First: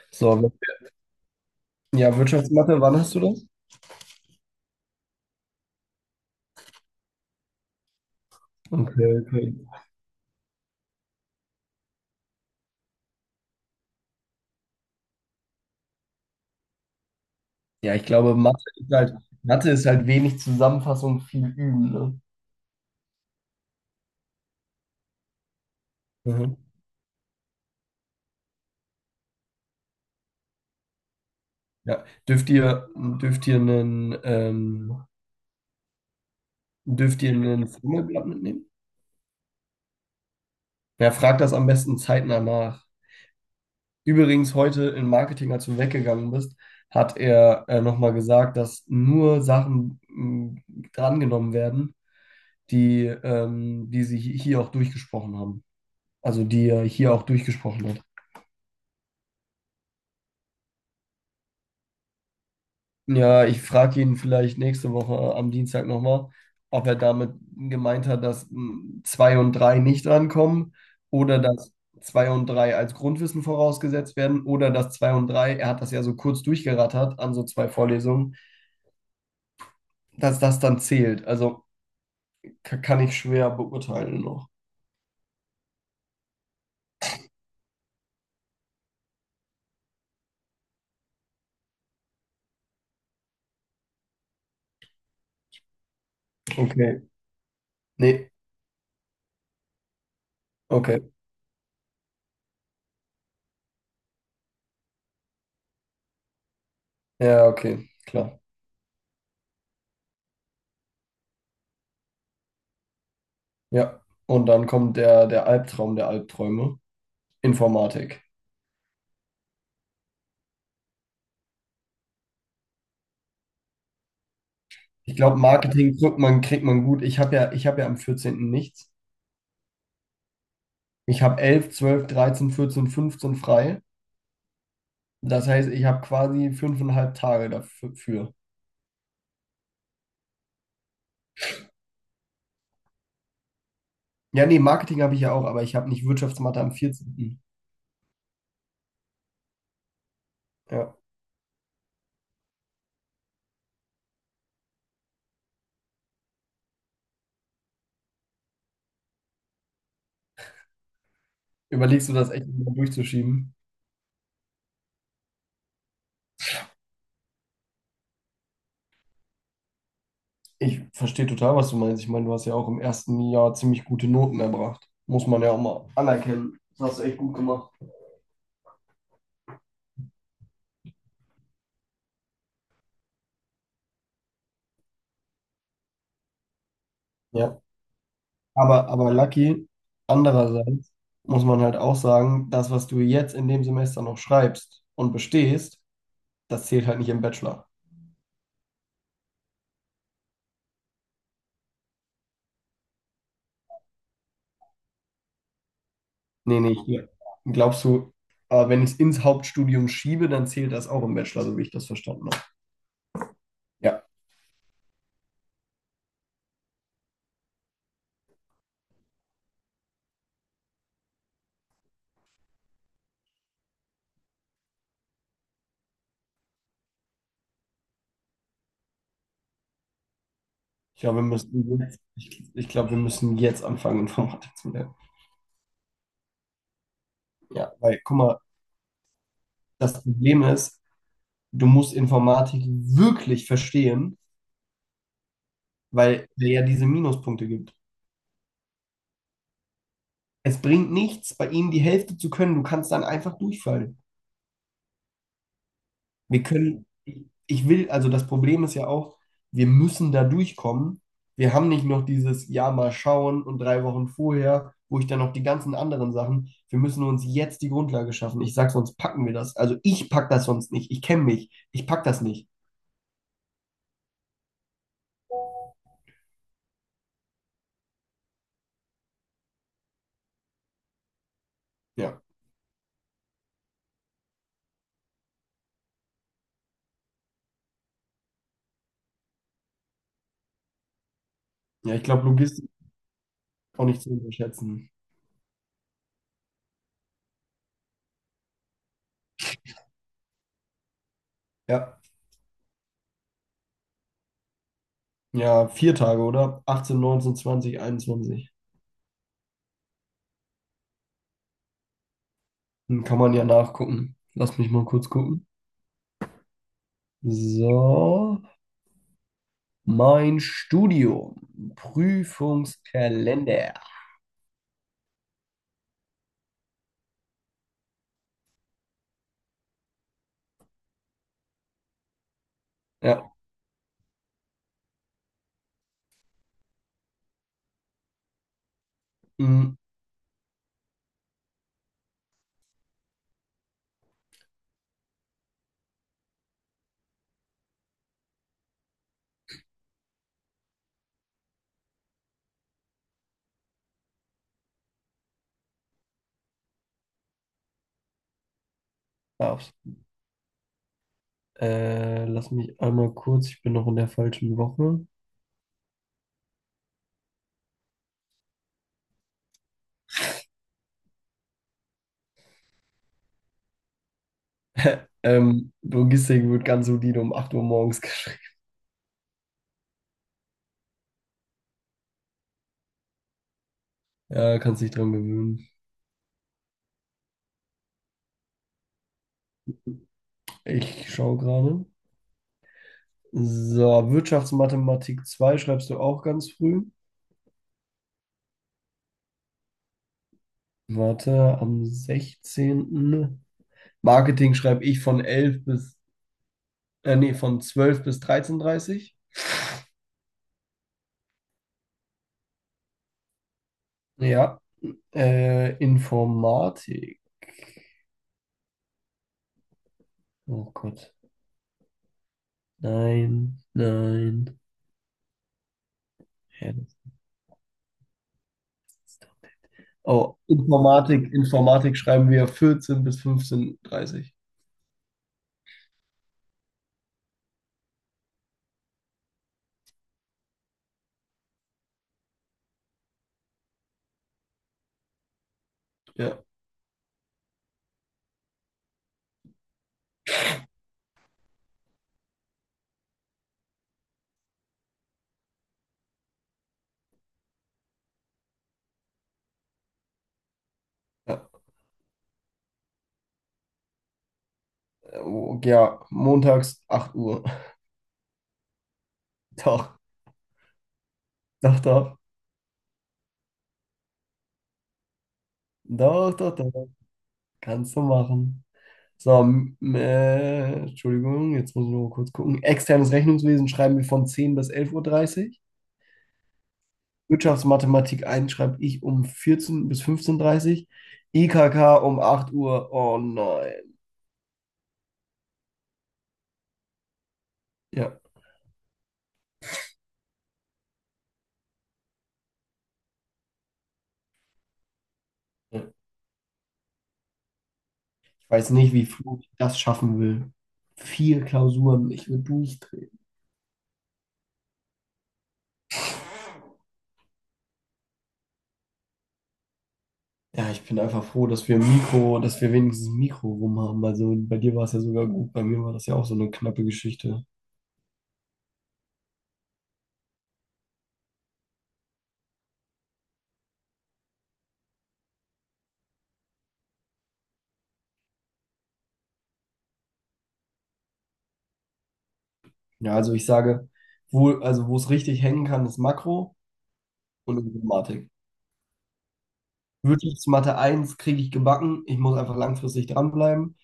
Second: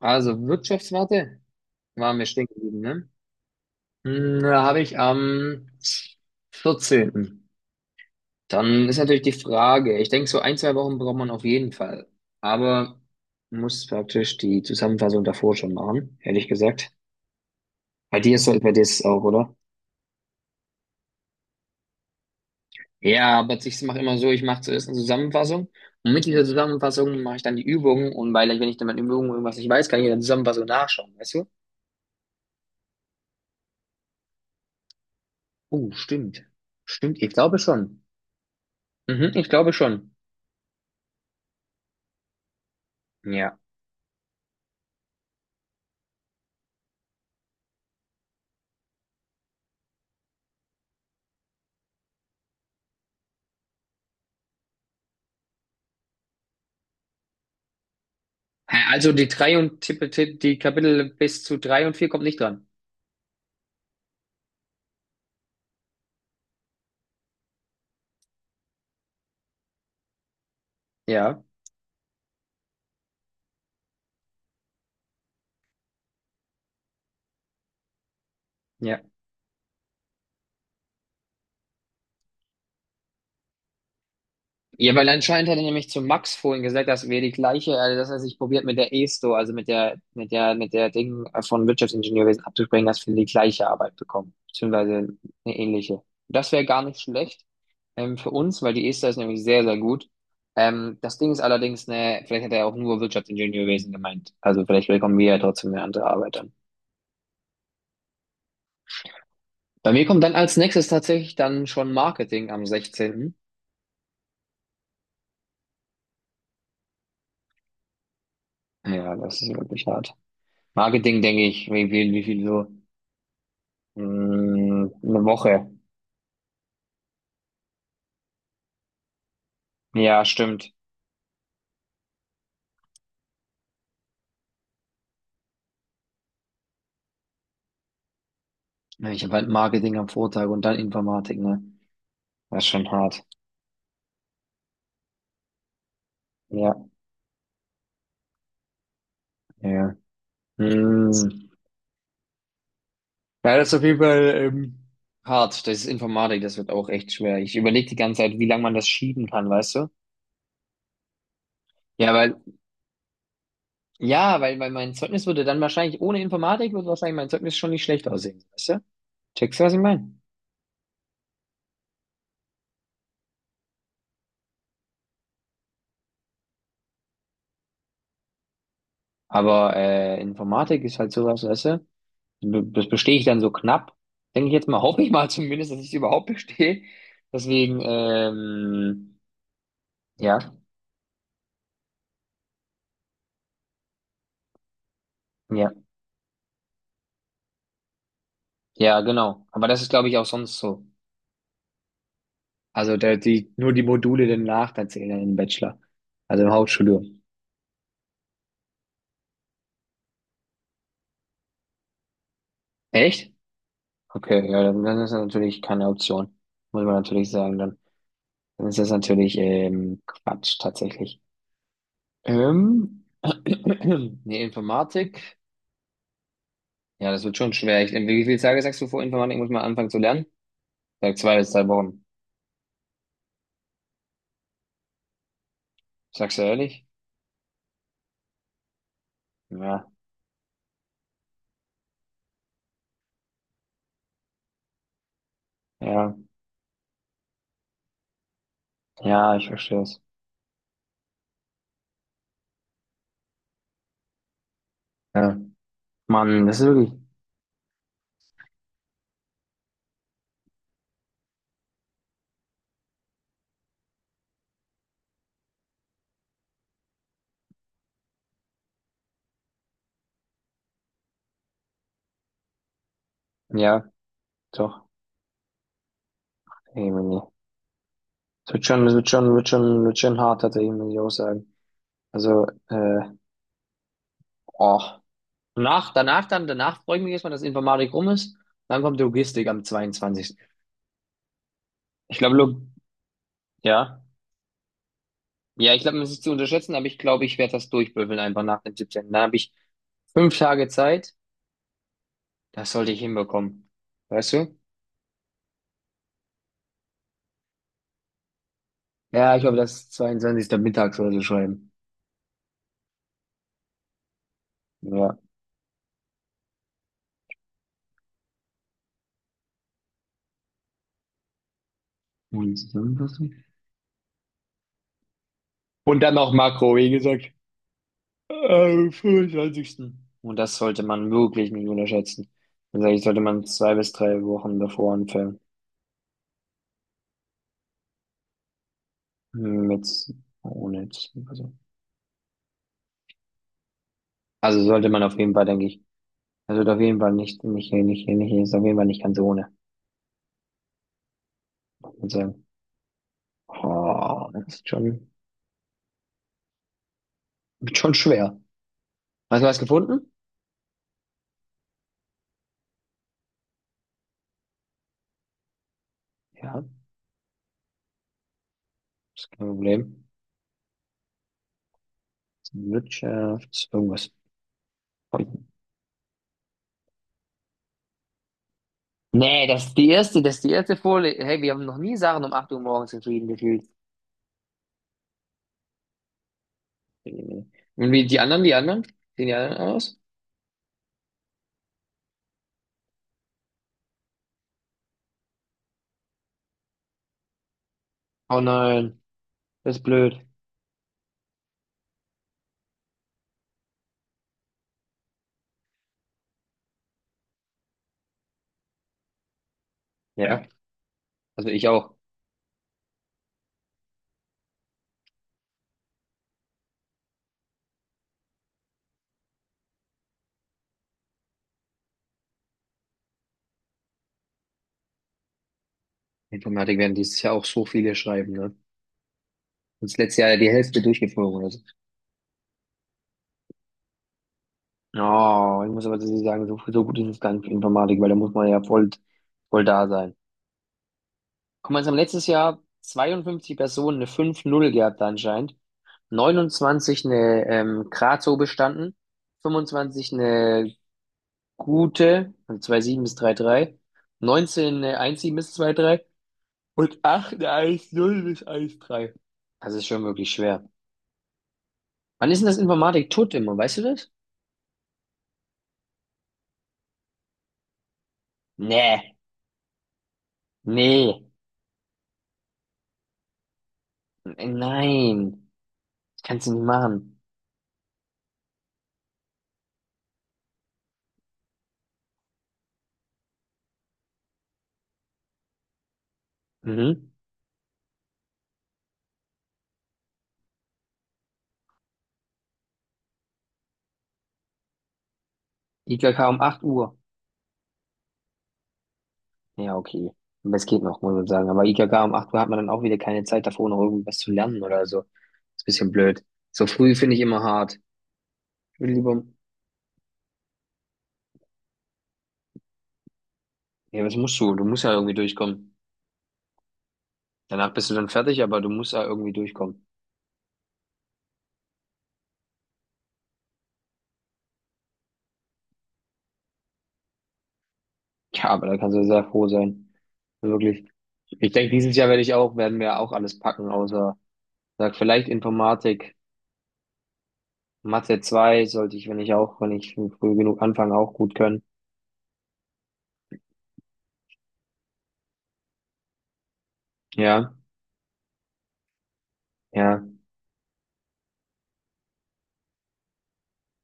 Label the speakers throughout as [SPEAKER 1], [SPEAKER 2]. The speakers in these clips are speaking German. [SPEAKER 1] Also
[SPEAKER 2] So,
[SPEAKER 1] Wirtschaftswarte
[SPEAKER 2] ja,
[SPEAKER 1] waren wir stehen geblieben,
[SPEAKER 2] Wirtschaftsmathe, wann
[SPEAKER 1] ne?
[SPEAKER 2] hast du das?
[SPEAKER 1] Da habe ich am 14. Dann ist
[SPEAKER 2] Okay,
[SPEAKER 1] natürlich die
[SPEAKER 2] okay.
[SPEAKER 1] Frage, ich denke, so ein, zwei Wochen braucht man auf jeden Fall. Aber muss praktisch die Zusammenfassung davor schon machen, ehrlich gesagt.
[SPEAKER 2] Ja, ich
[SPEAKER 1] Bei
[SPEAKER 2] glaube,
[SPEAKER 1] dir ist so, bei dir ist es auch, oder?
[SPEAKER 2] Mathe ist halt wenig Zusammenfassung, viel üben, ne?
[SPEAKER 1] Ja, aber ich mache immer so, ich mache zuerst eine Zusammenfassung und mit dieser
[SPEAKER 2] Mhm.
[SPEAKER 1] Zusammenfassung mache ich dann die Übungen und weil ich, wenn ich dann meine Übungen irgendwas nicht weiß, kann ich in der Zusammenfassung nachschauen, weißt du?
[SPEAKER 2] Ja. Dürft ihr einen, ähm,
[SPEAKER 1] Oh, stimmt. Stimmt,
[SPEAKER 2] dürft ihr
[SPEAKER 1] ich glaube
[SPEAKER 2] einen
[SPEAKER 1] schon.
[SPEAKER 2] Formelblatt mitnehmen?
[SPEAKER 1] Mhm, ich glaube schon.
[SPEAKER 2] Ja, frag das am besten zeitnah nach.
[SPEAKER 1] Ja.
[SPEAKER 2] Übrigens, heute im Marketing, als du weggegangen bist, hat er nochmal gesagt, dass nur Sachen drangenommen werden, die sie hier auch durchgesprochen haben. Also die er hier auch durchgesprochen hat.
[SPEAKER 1] Hä, also die drei und die Kapitel bis zu drei und vier kommt nicht dran.
[SPEAKER 2] Ja, ich frage ihn vielleicht nächste Woche am Dienstag nochmal, ob er damit gemeint hat, dass 2 und 3 nicht rankommen oder
[SPEAKER 1] Ja,
[SPEAKER 2] dass 2 und 3 als Grundwissen vorausgesetzt werden oder dass 2 und 3, er hat das ja so kurz durchgerattert an so zwei Vorlesungen,
[SPEAKER 1] ja.
[SPEAKER 2] dass das dann zählt. Also kann ich schwer beurteilen noch.
[SPEAKER 1] Ja, weil anscheinend hat er nämlich zu Max vorhin gesagt, dass wir die gleiche, also dass er sich probiert mit der ESTO, also mit der Ding von Wirtschaftsingenieurwesen abzubringen, dass wir die gleiche Arbeit bekommen, beziehungsweise eine ähnliche. Das wäre gar nicht
[SPEAKER 2] Okay.
[SPEAKER 1] schlecht
[SPEAKER 2] Nee,
[SPEAKER 1] für uns, weil die ESTO ist nämlich sehr, sehr gut.
[SPEAKER 2] okay.
[SPEAKER 1] Das Ding ist allerdings, ne, vielleicht hat er auch nur Wirtschaftsingenieurwesen gemeint. Also vielleicht bekommen wir ja trotzdem eine andere Arbeit.
[SPEAKER 2] Ja, okay, klar.
[SPEAKER 1] Bei mir kommt dann als nächstes tatsächlich dann schon Marketing am sechzehnten.
[SPEAKER 2] Ja. Und dann kommt der Albtraum der Albträume, Informatik.
[SPEAKER 1] Ja, das ist wirklich hart. Marketing, denke ich, wie viel so?
[SPEAKER 2] Ich
[SPEAKER 1] Eine
[SPEAKER 2] glaube,
[SPEAKER 1] Woche.
[SPEAKER 2] Marketing kriegt man gut. Ich habe ja am 14. nichts.
[SPEAKER 1] Ja, stimmt.
[SPEAKER 2] Ich habe 11, 12, 13, 14, 15 frei. Das heißt, ich habe quasi 5,5 Tage dafür.
[SPEAKER 1] Ich habe halt Marketing am Vortag und dann Informatik, ne? Das ist schon hart.
[SPEAKER 2] Ja, nee, Marketing habe ich ja auch, aber ich habe nicht Wirtschaftsmathe am
[SPEAKER 1] Ja,
[SPEAKER 2] 14.
[SPEAKER 1] ja.
[SPEAKER 2] Ja.
[SPEAKER 1] Mm. Ja, das ist auf jeden Fall hart. Das ist Informatik, das wird auch echt schwer. Ich überlege die ganze Zeit, wie lange man das schieben kann, weißt du?
[SPEAKER 2] Überlegst
[SPEAKER 1] Ja,
[SPEAKER 2] du das
[SPEAKER 1] weil,
[SPEAKER 2] echt mal durchzuschieben?
[SPEAKER 1] ja, weil, weil mein Zeugnis würde dann wahrscheinlich, ohne Informatik würde wahrscheinlich mein Zeugnis schon nicht schlecht aussehen, weißt du? Checkst du, was ich meine?
[SPEAKER 2] Ich verstehe total, was du meinst. Ich meine, du hast ja auch im ersten Jahr ziemlich gute Noten erbracht. Muss man ja auch mal anerkennen. Das hast du echt gut gemacht.
[SPEAKER 1] Aber Informatik ist halt sowas, weißt du? Das bestehe ich dann so knapp. Denke ich jetzt mal, hoffe ich mal zumindest, dass ich es überhaupt bestehe.
[SPEAKER 2] Ja.
[SPEAKER 1] Deswegen,
[SPEAKER 2] Aber
[SPEAKER 1] ähm,
[SPEAKER 2] Lucky,
[SPEAKER 1] ja,
[SPEAKER 2] andererseits muss man halt auch sagen, das, was du jetzt in dem Semester noch schreibst und
[SPEAKER 1] ja,
[SPEAKER 2] bestehst, das zählt halt nicht im Bachelor.
[SPEAKER 1] ja, genau. Aber das ist, glaube ich, auch sonst so. Also da, die, nur die Module danach, da zählen dann im Bachelor. Also im
[SPEAKER 2] Nee, nee, hier.
[SPEAKER 1] Hauptstudium.
[SPEAKER 2] Glaubst du, wenn ich es ins Hauptstudium schiebe, dann zählt das auch im Bachelor, so wie ich das verstanden habe.
[SPEAKER 1] Echt?
[SPEAKER 2] Ja.
[SPEAKER 1] Okay, ja, dann, dann ist das natürlich keine Option. Muss man natürlich sagen, dann, dann ist das natürlich Quatsch tatsächlich. Ähm, nee, Informatik. Ja, das wird schon schwer. Ich, wie viele Tage sagst du vor Informatik muss man anfangen zu lernen?
[SPEAKER 2] Ich
[SPEAKER 1] Sag
[SPEAKER 2] glaube, wir
[SPEAKER 1] zwei bis drei
[SPEAKER 2] müssen jetzt,
[SPEAKER 1] Wochen.
[SPEAKER 2] ich, ich glaube, wir müssen jetzt anfangen, Informatik zu lernen.
[SPEAKER 1] Sagst du ehrlich?
[SPEAKER 2] Ja, weil, guck mal,
[SPEAKER 1] Ja,
[SPEAKER 2] das Problem ist, du musst Informatik wirklich verstehen,
[SPEAKER 1] ja,
[SPEAKER 2] weil es ja diese Minuspunkte gibt.
[SPEAKER 1] ja, ich verstehe es.
[SPEAKER 2] Es bringt nichts, bei ihnen die Hälfte zu können. Du kannst dann einfach durchfallen.
[SPEAKER 1] Ja.
[SPEAKER 2] Wir
[SPEAKER 1] Mann, das ist
[SPEAKER 2] können,
[SPEAKER 1] wirklich,
[SPEAKER 2] ich will, also das Problem ist ja auch, wir müssen da durchkommen. Wir haben nicht noch dieses Ja, mal schauen und 3 Wochen vorher, wo ich dann noch die ganzen anderen Sachen. Wir müssen uns jetzt die Grundlage schaffen. Ich sag, sonst packen wir das. Also ich pack das sonst nicht. Ich kenne mich. Ich pack das nicht.
[SPEAKER 1] ja, doch, irgendwie. Es wird schon, wird schon, wird schon hart, tatsächlich, muss ich auch sagen.
[SPEAKER 2] Ja.
[SPEAKER 1] Also, oh. Nach, danach dann, danach freue ich mich erstmal, dass Informatik rum ist. Dann kommt Logistik am 22.
[SPEAKER 2] Ja, ich
[SPEAKER 1] Ich
[SPEAKER 2] glaube,
[SPEAKER 1] glaube, Log
[SPEAKER 2] Logistik ist auch
[SPEAKER 1] ja.
[SPEAKER 2] nicht zu unterschätzen.
[SPEAKER 1] Ja, ich glaube, das ist zu unterschätzen, aber ich glaube, ich werde das durchbüffeln einfach nach dem 17. Dann habe ich fünf Tage Zeit.
[SPEAKER 2] Ja.
[SPEAKER 1] Das sollte ich hinbekommen. Weißt du?
[SPEAKER 2] Ja, 4 Tage, oder? 18, 19, 20, 21.
[SPEAKER 1] Ja, ich glaube, das ist 22. mittags oder so schreiben.
[SPEAKER 2] Dann kann man ja nachgucken. Lass mich mal kurz
[SPEAKER 1] Ja.
[SPEAKER 2] gucken. So, mein Studium,
[SPEAKER 1] Und zusammenfassen.
[SPEAKER 2] Prüfungskalender.
[SPEAKER 1] Und dann noch Makro, wie gesagt, am 25. Und das sollte man wirklich nicht unterschätzen. Also ich sollte
[SPEAKER 2] Ja,
[SPEAKER 1] man zwei bis drei Wochen davor anfangen.
[SPEAKER 2] mm,
[SPEAKER 1] Mit, ohne, also, also sollte man auf jeden Fall, denke ich. Also auf jeden Fall nicht, nicht, nicht, nicht, ist auf jeden Fall nicht ganz ohne. Und sagen, oh, das ist schon, wird schon schwer. Hast du was
[SPEAKER 2] darfst.
[SPEAKER 1] gefunden?
[SPEAKER 2] Lass mich einmal kurz, ich bin noch in der falschen Woche.
[SPEAKER 1] Ja, ist kein Problem. Wirtschafts, irgendwas.
[SPEAKER 2] Logistik wird ganz solide um 8 Uhr morgens geschrieben.
[SPEAKER 1] Nee, das ist die erste, das ist die erste Folie. Hey, wir haben noch nie Sachen um 8 Uhr morgens geschrieben, gefühlt.
[SPEAKER 2] Ja, kannst dich dran gewöhnen.
[SPEAKER 1] Und wie die anderen, die anderen? Sehen die anderen aus?
[SPEAKER 2] Ich schaue gerade. So, Wirtschaftsmathematik 2 schreibst du auch ganz früh.
[SPEAKER 1] Oh nein, das ist blöd.
[SPEAKER 2] Warte, am 16. Marketing schreibe ich von 11 bis, nee, von 12 bis 13:30 Uhr.
[SPEAKER 1] Ja, also ich auch.
[SPEAKER 2] Ja, Informatik. Oh Gott. Nein, nein. Hä?
[SPEAKER 1] Informatik werden dieses Jahr auch so viele schreiben, ne? Und das letzte Jahr
[SPEAKER 2] Oh,
[SPEAKER 1] die Hälfte
[SPEAKER 2] Informatik,
[SPEAKER 1] durchgeflogen ist.
[SPEAKER 2] Informatik schreiben wir vierzehn bis 15:30.
[SPEAKER 1] Oh, ich muss aber tatsächlich sagen, so, so gut ist es gar nicht für Informatik, weil da muss man ja voll, voll da sein. Guck mal, es haben letztes Jahr 52 Personen eine 5,0 gehabt anscheinend,
[SPEAKER 2] Ja.
[SPEAKER 1] 29 eine Grazo bestanden, 25 eine gute, also 2,7 bis 3,3, 19 eine 1,7 bis 2,3 und 8 eine 1,0 bis 1,3. Das ist schon wirklich schwer.
[SPEAKER 2] Ja,
[SPEAKER 1] Wann ist denn das Informatik tot immer, weißt du das?
[SPEAKER 2] oh, ja, montags 8 Uhr.
[SPEAKER 1] Nee,
[SPEAKER 2] Doch,
[SPEAKER 1] nee,
[SPEAKER 2] doch, doch.
[SPEAKER 1] nein, das
[SPEAKER 2] Doch,
[SPEAKER 1] kannst du
[SPEAKER 2] doch,
[SPEAKER 1] nicht
[SPEAKER 2] doch.
[SPEAKER 1] machen.
[SPEAKER 2] Kannst du machen. So, Entschuldigung, jetzt muss ich noch mal kurz gucken. Externes Rechnungswesen schreiben wir von 10 bis elf Uhr dreißig.
[SPEAKER 1] Mhm.
[SPEAKER 2] Wirtschaftsmathematik eins schreibe ich um 14 bis 15:30 Uhr. IKK um 8 Uhr. Oh nein.
[SPEAKER 1] IKK um 8 Uhr.
[SPEAKER 2] Ja.
[SPEAKER 1] Ja, okay. Aber es geht noch, muss man sagen. Aber IKK um 8 Uhr hat man dann auch wieder keine Zeit davor, noch irgendwas zu lernen oder so. Ist ein
[SPEAKER 2] Ich
[SPEAKER 1] bisschen blöd. So früh finde ich immer hart.
[SPEAKER 2] weiß
[SPEAKER 1] Ich will
[SPEAKER 2] nicht, wie
[SPEAKER 1] lieber,
[SPEAKER 2] Flo das schaffen will. Vier Klausuren, ich will durchdrehen.
[SPEAKER 1] ja, was musst du? Du musst ja irgendwie durchkommen. Danach bist du dann fertig, aber du musst ja irgendwie durchkommen.
[SPEAKER 2] Ja, ich bin einfach froh, dass wir wenigstens Mikro rum haben. Also bei dir war es ja sogar gut, bei mir war das ja auch so eine knappe Geschichte.
[SPEAKER 1] Ja, aber da kannst du sehr froh sein. Wirklich. Ich denke, dieses Jahr werde ich auch, werden wir auch alles packen, außer, sag, vielleicht Informatik. Mathe 2 sollte ich, wenn ich auch, wenn ich früh genug anfange, auch gut können.
[SPEAKER 2] Ja, also ich sage, also wo es richtig hängen kann, ist Makro
[SPEAKER 1] Ja,
[SPEAKER 2] und Informatik.
[SPEAKER 1] ja,
[SPEAKER 2] Wirtschaftsmathe eins kriege ich gebacken. Ich muss einfach langfristig dranbleiben.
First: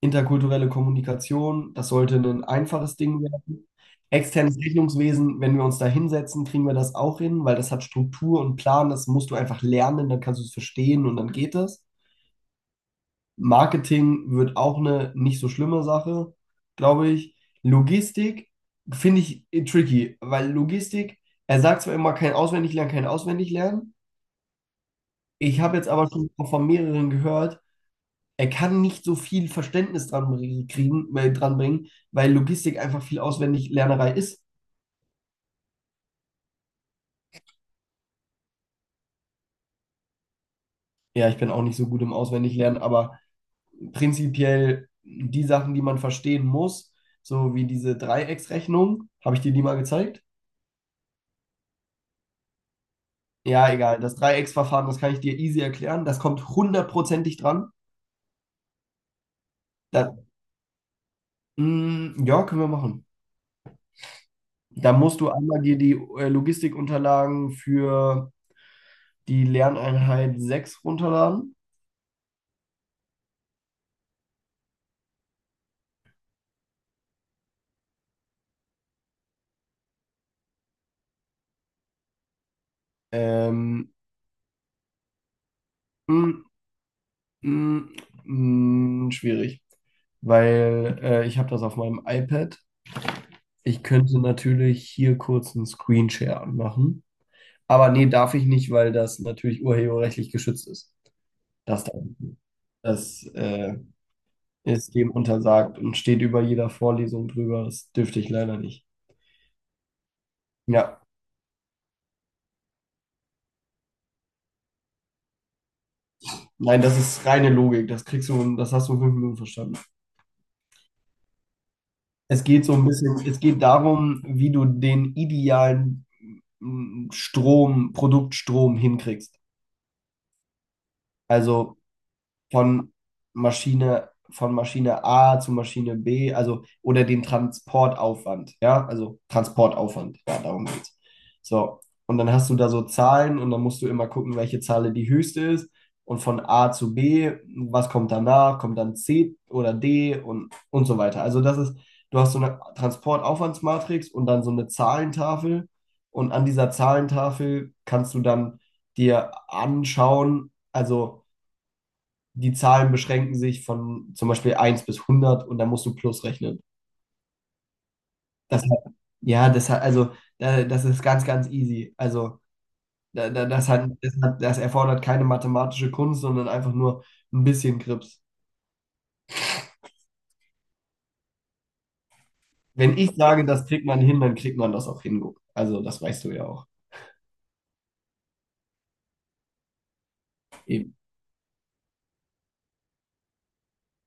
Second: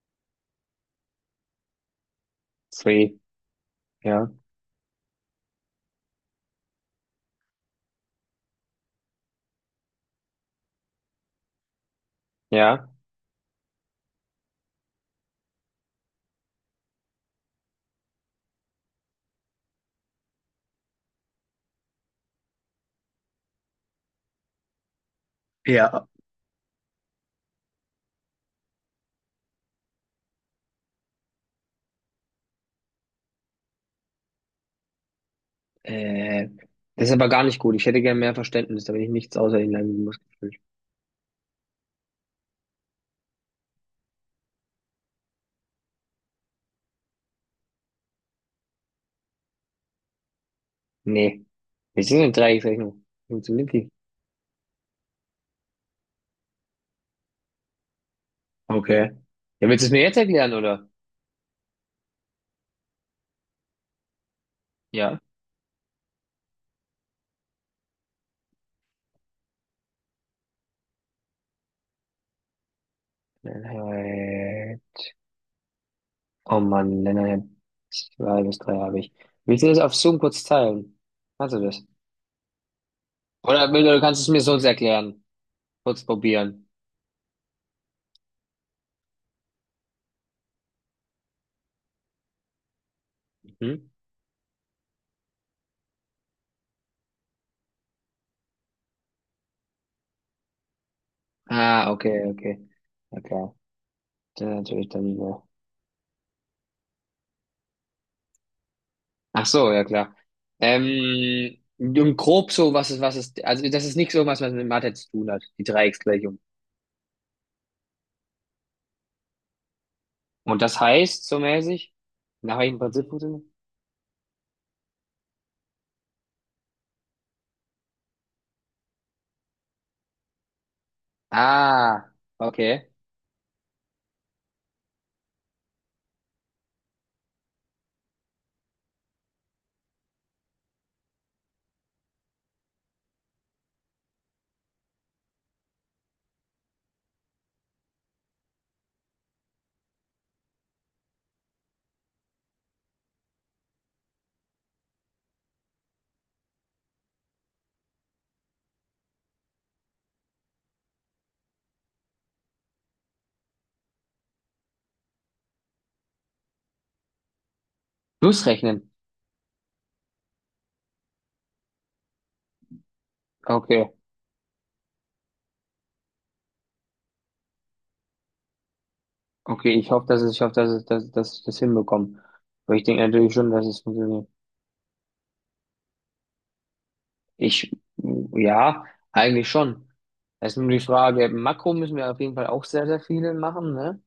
[SPEAKER 2] Interkulturelle Kommunikation, das sollte ein einfaches
[SPEAKER 1] zwei,
[SPEAKER 2] Ding werden.
[SPEAKER 1] ja,
[SPEAKER 2] Externes Rechnungswesen, wenn wir uns da hinsetzen, kriegen wir das auch hin, weil das hat Struktur und Plan, das musst du einfach lernen, dann kannst du es verstehen und dann geht es.
[SPEAKER 1] ja.
[SPEAKER 2] Marketing wird auch eine nicht so schlimme Sache, glaube ich. Logistik finde ich tricky, weil Logistik, er sagt zwar immer kein Auswendiglernen, kein Auswendiglernen. Ich habe jetzt
[SPEAKER 1] Ja,
[SPEAKER 2] aber schon von mehreren gehört, er kann nicht so viel Verständnis dran kriegen, dran bringen, weil Logistik einfach viel Auswendiglernerei ist.
[SPEAKER 1] Äh, das ist aber gar nicht gut. Ich hätte gern mehr Verständnis, damit ich nichts außer ihnen Lernen langen Muskeln.
[SPEAKER 2] Ja, ich bin auch nicht so gut im Auswendiglernen, aber prinzipiell die Sachen, die man verstehen muss, so wie diese Dreiecksrechnung, habe ich dir die mal gezeigt?
[SPEAKER 1] Nee. Wir sind in Dreiecksrechnung.
[SPEAKER 2] Ja,
[SPEAKER 1] Funktioniert die?
[SPEAKER 2] egal. Das Dreiecksverfahren, das kann ich dir easy erklären. Das kommt hundertprozentig dran.
[SPEAKER 1] Okay. Ja, willst du es mir jetzt
[SPEAKER 2] Da,
[SPEAKER 1] erklären, oder?
[SPEAKER 2] ja, können wir machen. Da
[SPEAKER 1] Ja.
[SPEAKER 2] musst du einmal dir die Logistikunterlagen für die Lerneinheit sechs runterladen.
[SPEAKER 1] Äh, oh Mann, Lennart, zwei bis drei habe ich. Willst du das auf Zoom kurz teilen? Kannst du das? Oder,
[SPEAKER 2] Ähm,
[SPEAKER 1] oder kannst du es mir sonst erklären? Kurz
[SPEAKER 2] mm,
[SPEAKER 1] probieren.
[SPEAKER 2] Mm, schwierig, weil ich habe das auf meinem iPad.
[SPEAKER 1] Hm?
[SPEAKER 2] Ich könnte natürlich hier kurz einen Screenshare anmachen, aber nee, darf ich nicht, weil das natürlich urheberrechtlich geschützt ist. Das
[SPEAKER 1] Ah,
[SPEAKER 2] darf ich
[SPEAKER 1] okay,
[SPEAKER 2] nicht.
[SPEAKER 1] okay. Ja
[SPEAKER 2] Das
[SPEAKER 1] klar. Das ist natürlich
[SPEAKER 2] ist dem
[SPEAKER 1] dann. Ja.
[SPEAKER 2] untersagt und steht über jeder Vorlesung drüber. Das dürfte ich leider nicht.
[SPEAKER 1] Ach so, ja klar.
[SPEAKER 2] Ja,
[SPEAKER 1] Und grob so, was ist, also das ist nichts irgendwas, was mit Mathe zu tun hat, die Dreiecksgleichung.
[SPEAKER 2] nein, das ist reine Logik. Das kriegst du, das hast du in 5 Minuten verstanden.
[SPEAKER 1] Und das heißt, so mäßig,
[SPEAKER 2] Es
[SPEAKER 1] nach
[SPEAKER 2] geht so
[SPEAKER 1] welchem
[SPEAKER 2] ein
[SPEAKER 1] Prinzip
[SPEAKER 2] bisschen, es
[SPEAKER 1] funktioniert?
[SPEAKER 2] geht darum, wie du den idealen Strom, Produktstrom hinkriegst. Also
[SPEAKER 1] Ah, okay.
[SPEAKER 2] von von Maschine A zu Maschine B, also oder den Transportaufwand, ja, also Transportaufwand, ja, darum geht's. So, und dann hast du da so Zahlen und dann musst du immer gucken, welche Zahl die höchste ist und von A zu B, was kommt danach, kommt dann C oder D und so weiter. Also das ist, du hast so eine Transportaufwandsmatrix und dann so eine Zahlentafel und an dieser Zahlentafel kannst du dann dir anschauen, also die Zahlen beschränken sich von zum Beispiel eins bis 100 und dann musst du plus rechnen. Das,
[SPEAKER 1] Schlussrechnen.
[SPEAKER 2] ja, das ist ganz, ganz easy. Also,
[SPEAKER 1] Okay,
[SPEAKER 2] das erfordert keine mathematische Kunst, sondern einfach nur ein bisschen Grips.
[SPEAKER 1] okay, ich hoffe, dass es, ich hoffe, dass es, dass, dass ich das hinbekomme. Aber ich
[SPEAKER 2] Wenn
[SPEAKER 1] denke
[SPEAKER 2] ich
[SPEAKER 1] natürlich
[SPEAKER 2] sage,
[SPEAKER 1] schon, dass
[SPEAKER 2] das
[SPEAKER 1] es
[SPEAKER 2] kriegt man hin,
[SPEAKER 1] funktioniert.
[SPEAKER 2] dann kriegt man das auch hin. Also, das weißt du ja auch.
[SPEAKER 1] Ich, ja, eigentlich schon. Das ist nur die
[SPEAKER 2] Eben.
[SPEAKER 1] Frage, Makro müssen wir auf jeden Fall auch sehr, sehr viele machen, ne?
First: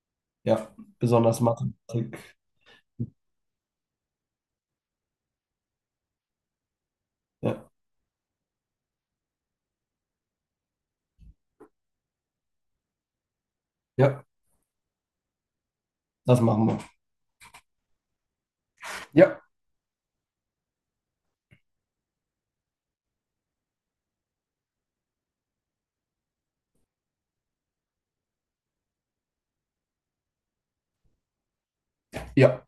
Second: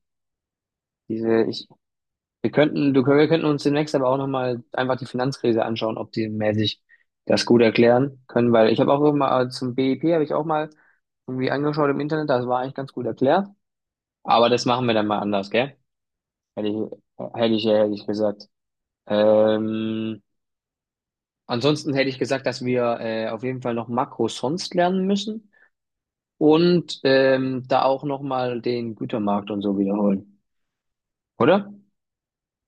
[SPEAKER 2] Ja, besonders
[SPEAKER 1] Diese, ich,
[SPEAKER 2] Mathematik.
[SPEAKER 1] wir könnten, du, wir könnten uns demnächst aber auch nochmal einfach die Finanzkrise anschauen, ob die mäßig das gut
[SPEAKER 2] Ja,
[SPEAKER 1] erklären können, weil ich habe auch immer zum BIP habe ich auch mal irgendwie angeschaut im Internet, das war eigentlich ganz gut erklärt.
[SPEAKER 2] ja,
[SPEAKER 1] Aber das machen wir dann mal anders, gell?
[SPEAKER 2] das machen
[SPEAKER 1] Hätte ich,
[SPEAKER 2] wir.
[SPEAKER 1] hätte ich, hätte ich gesagt.
[SPEAKER 2] Ja,
[SPEAKER 1] Ähm, ansonsten hätte ich gesagt, dass wir auf jeden Fall noch Makro sonst lernen müssen und da auch nochmal den Gütermarkt und so wiederholen, oder?
[SPEAKER 2] ja.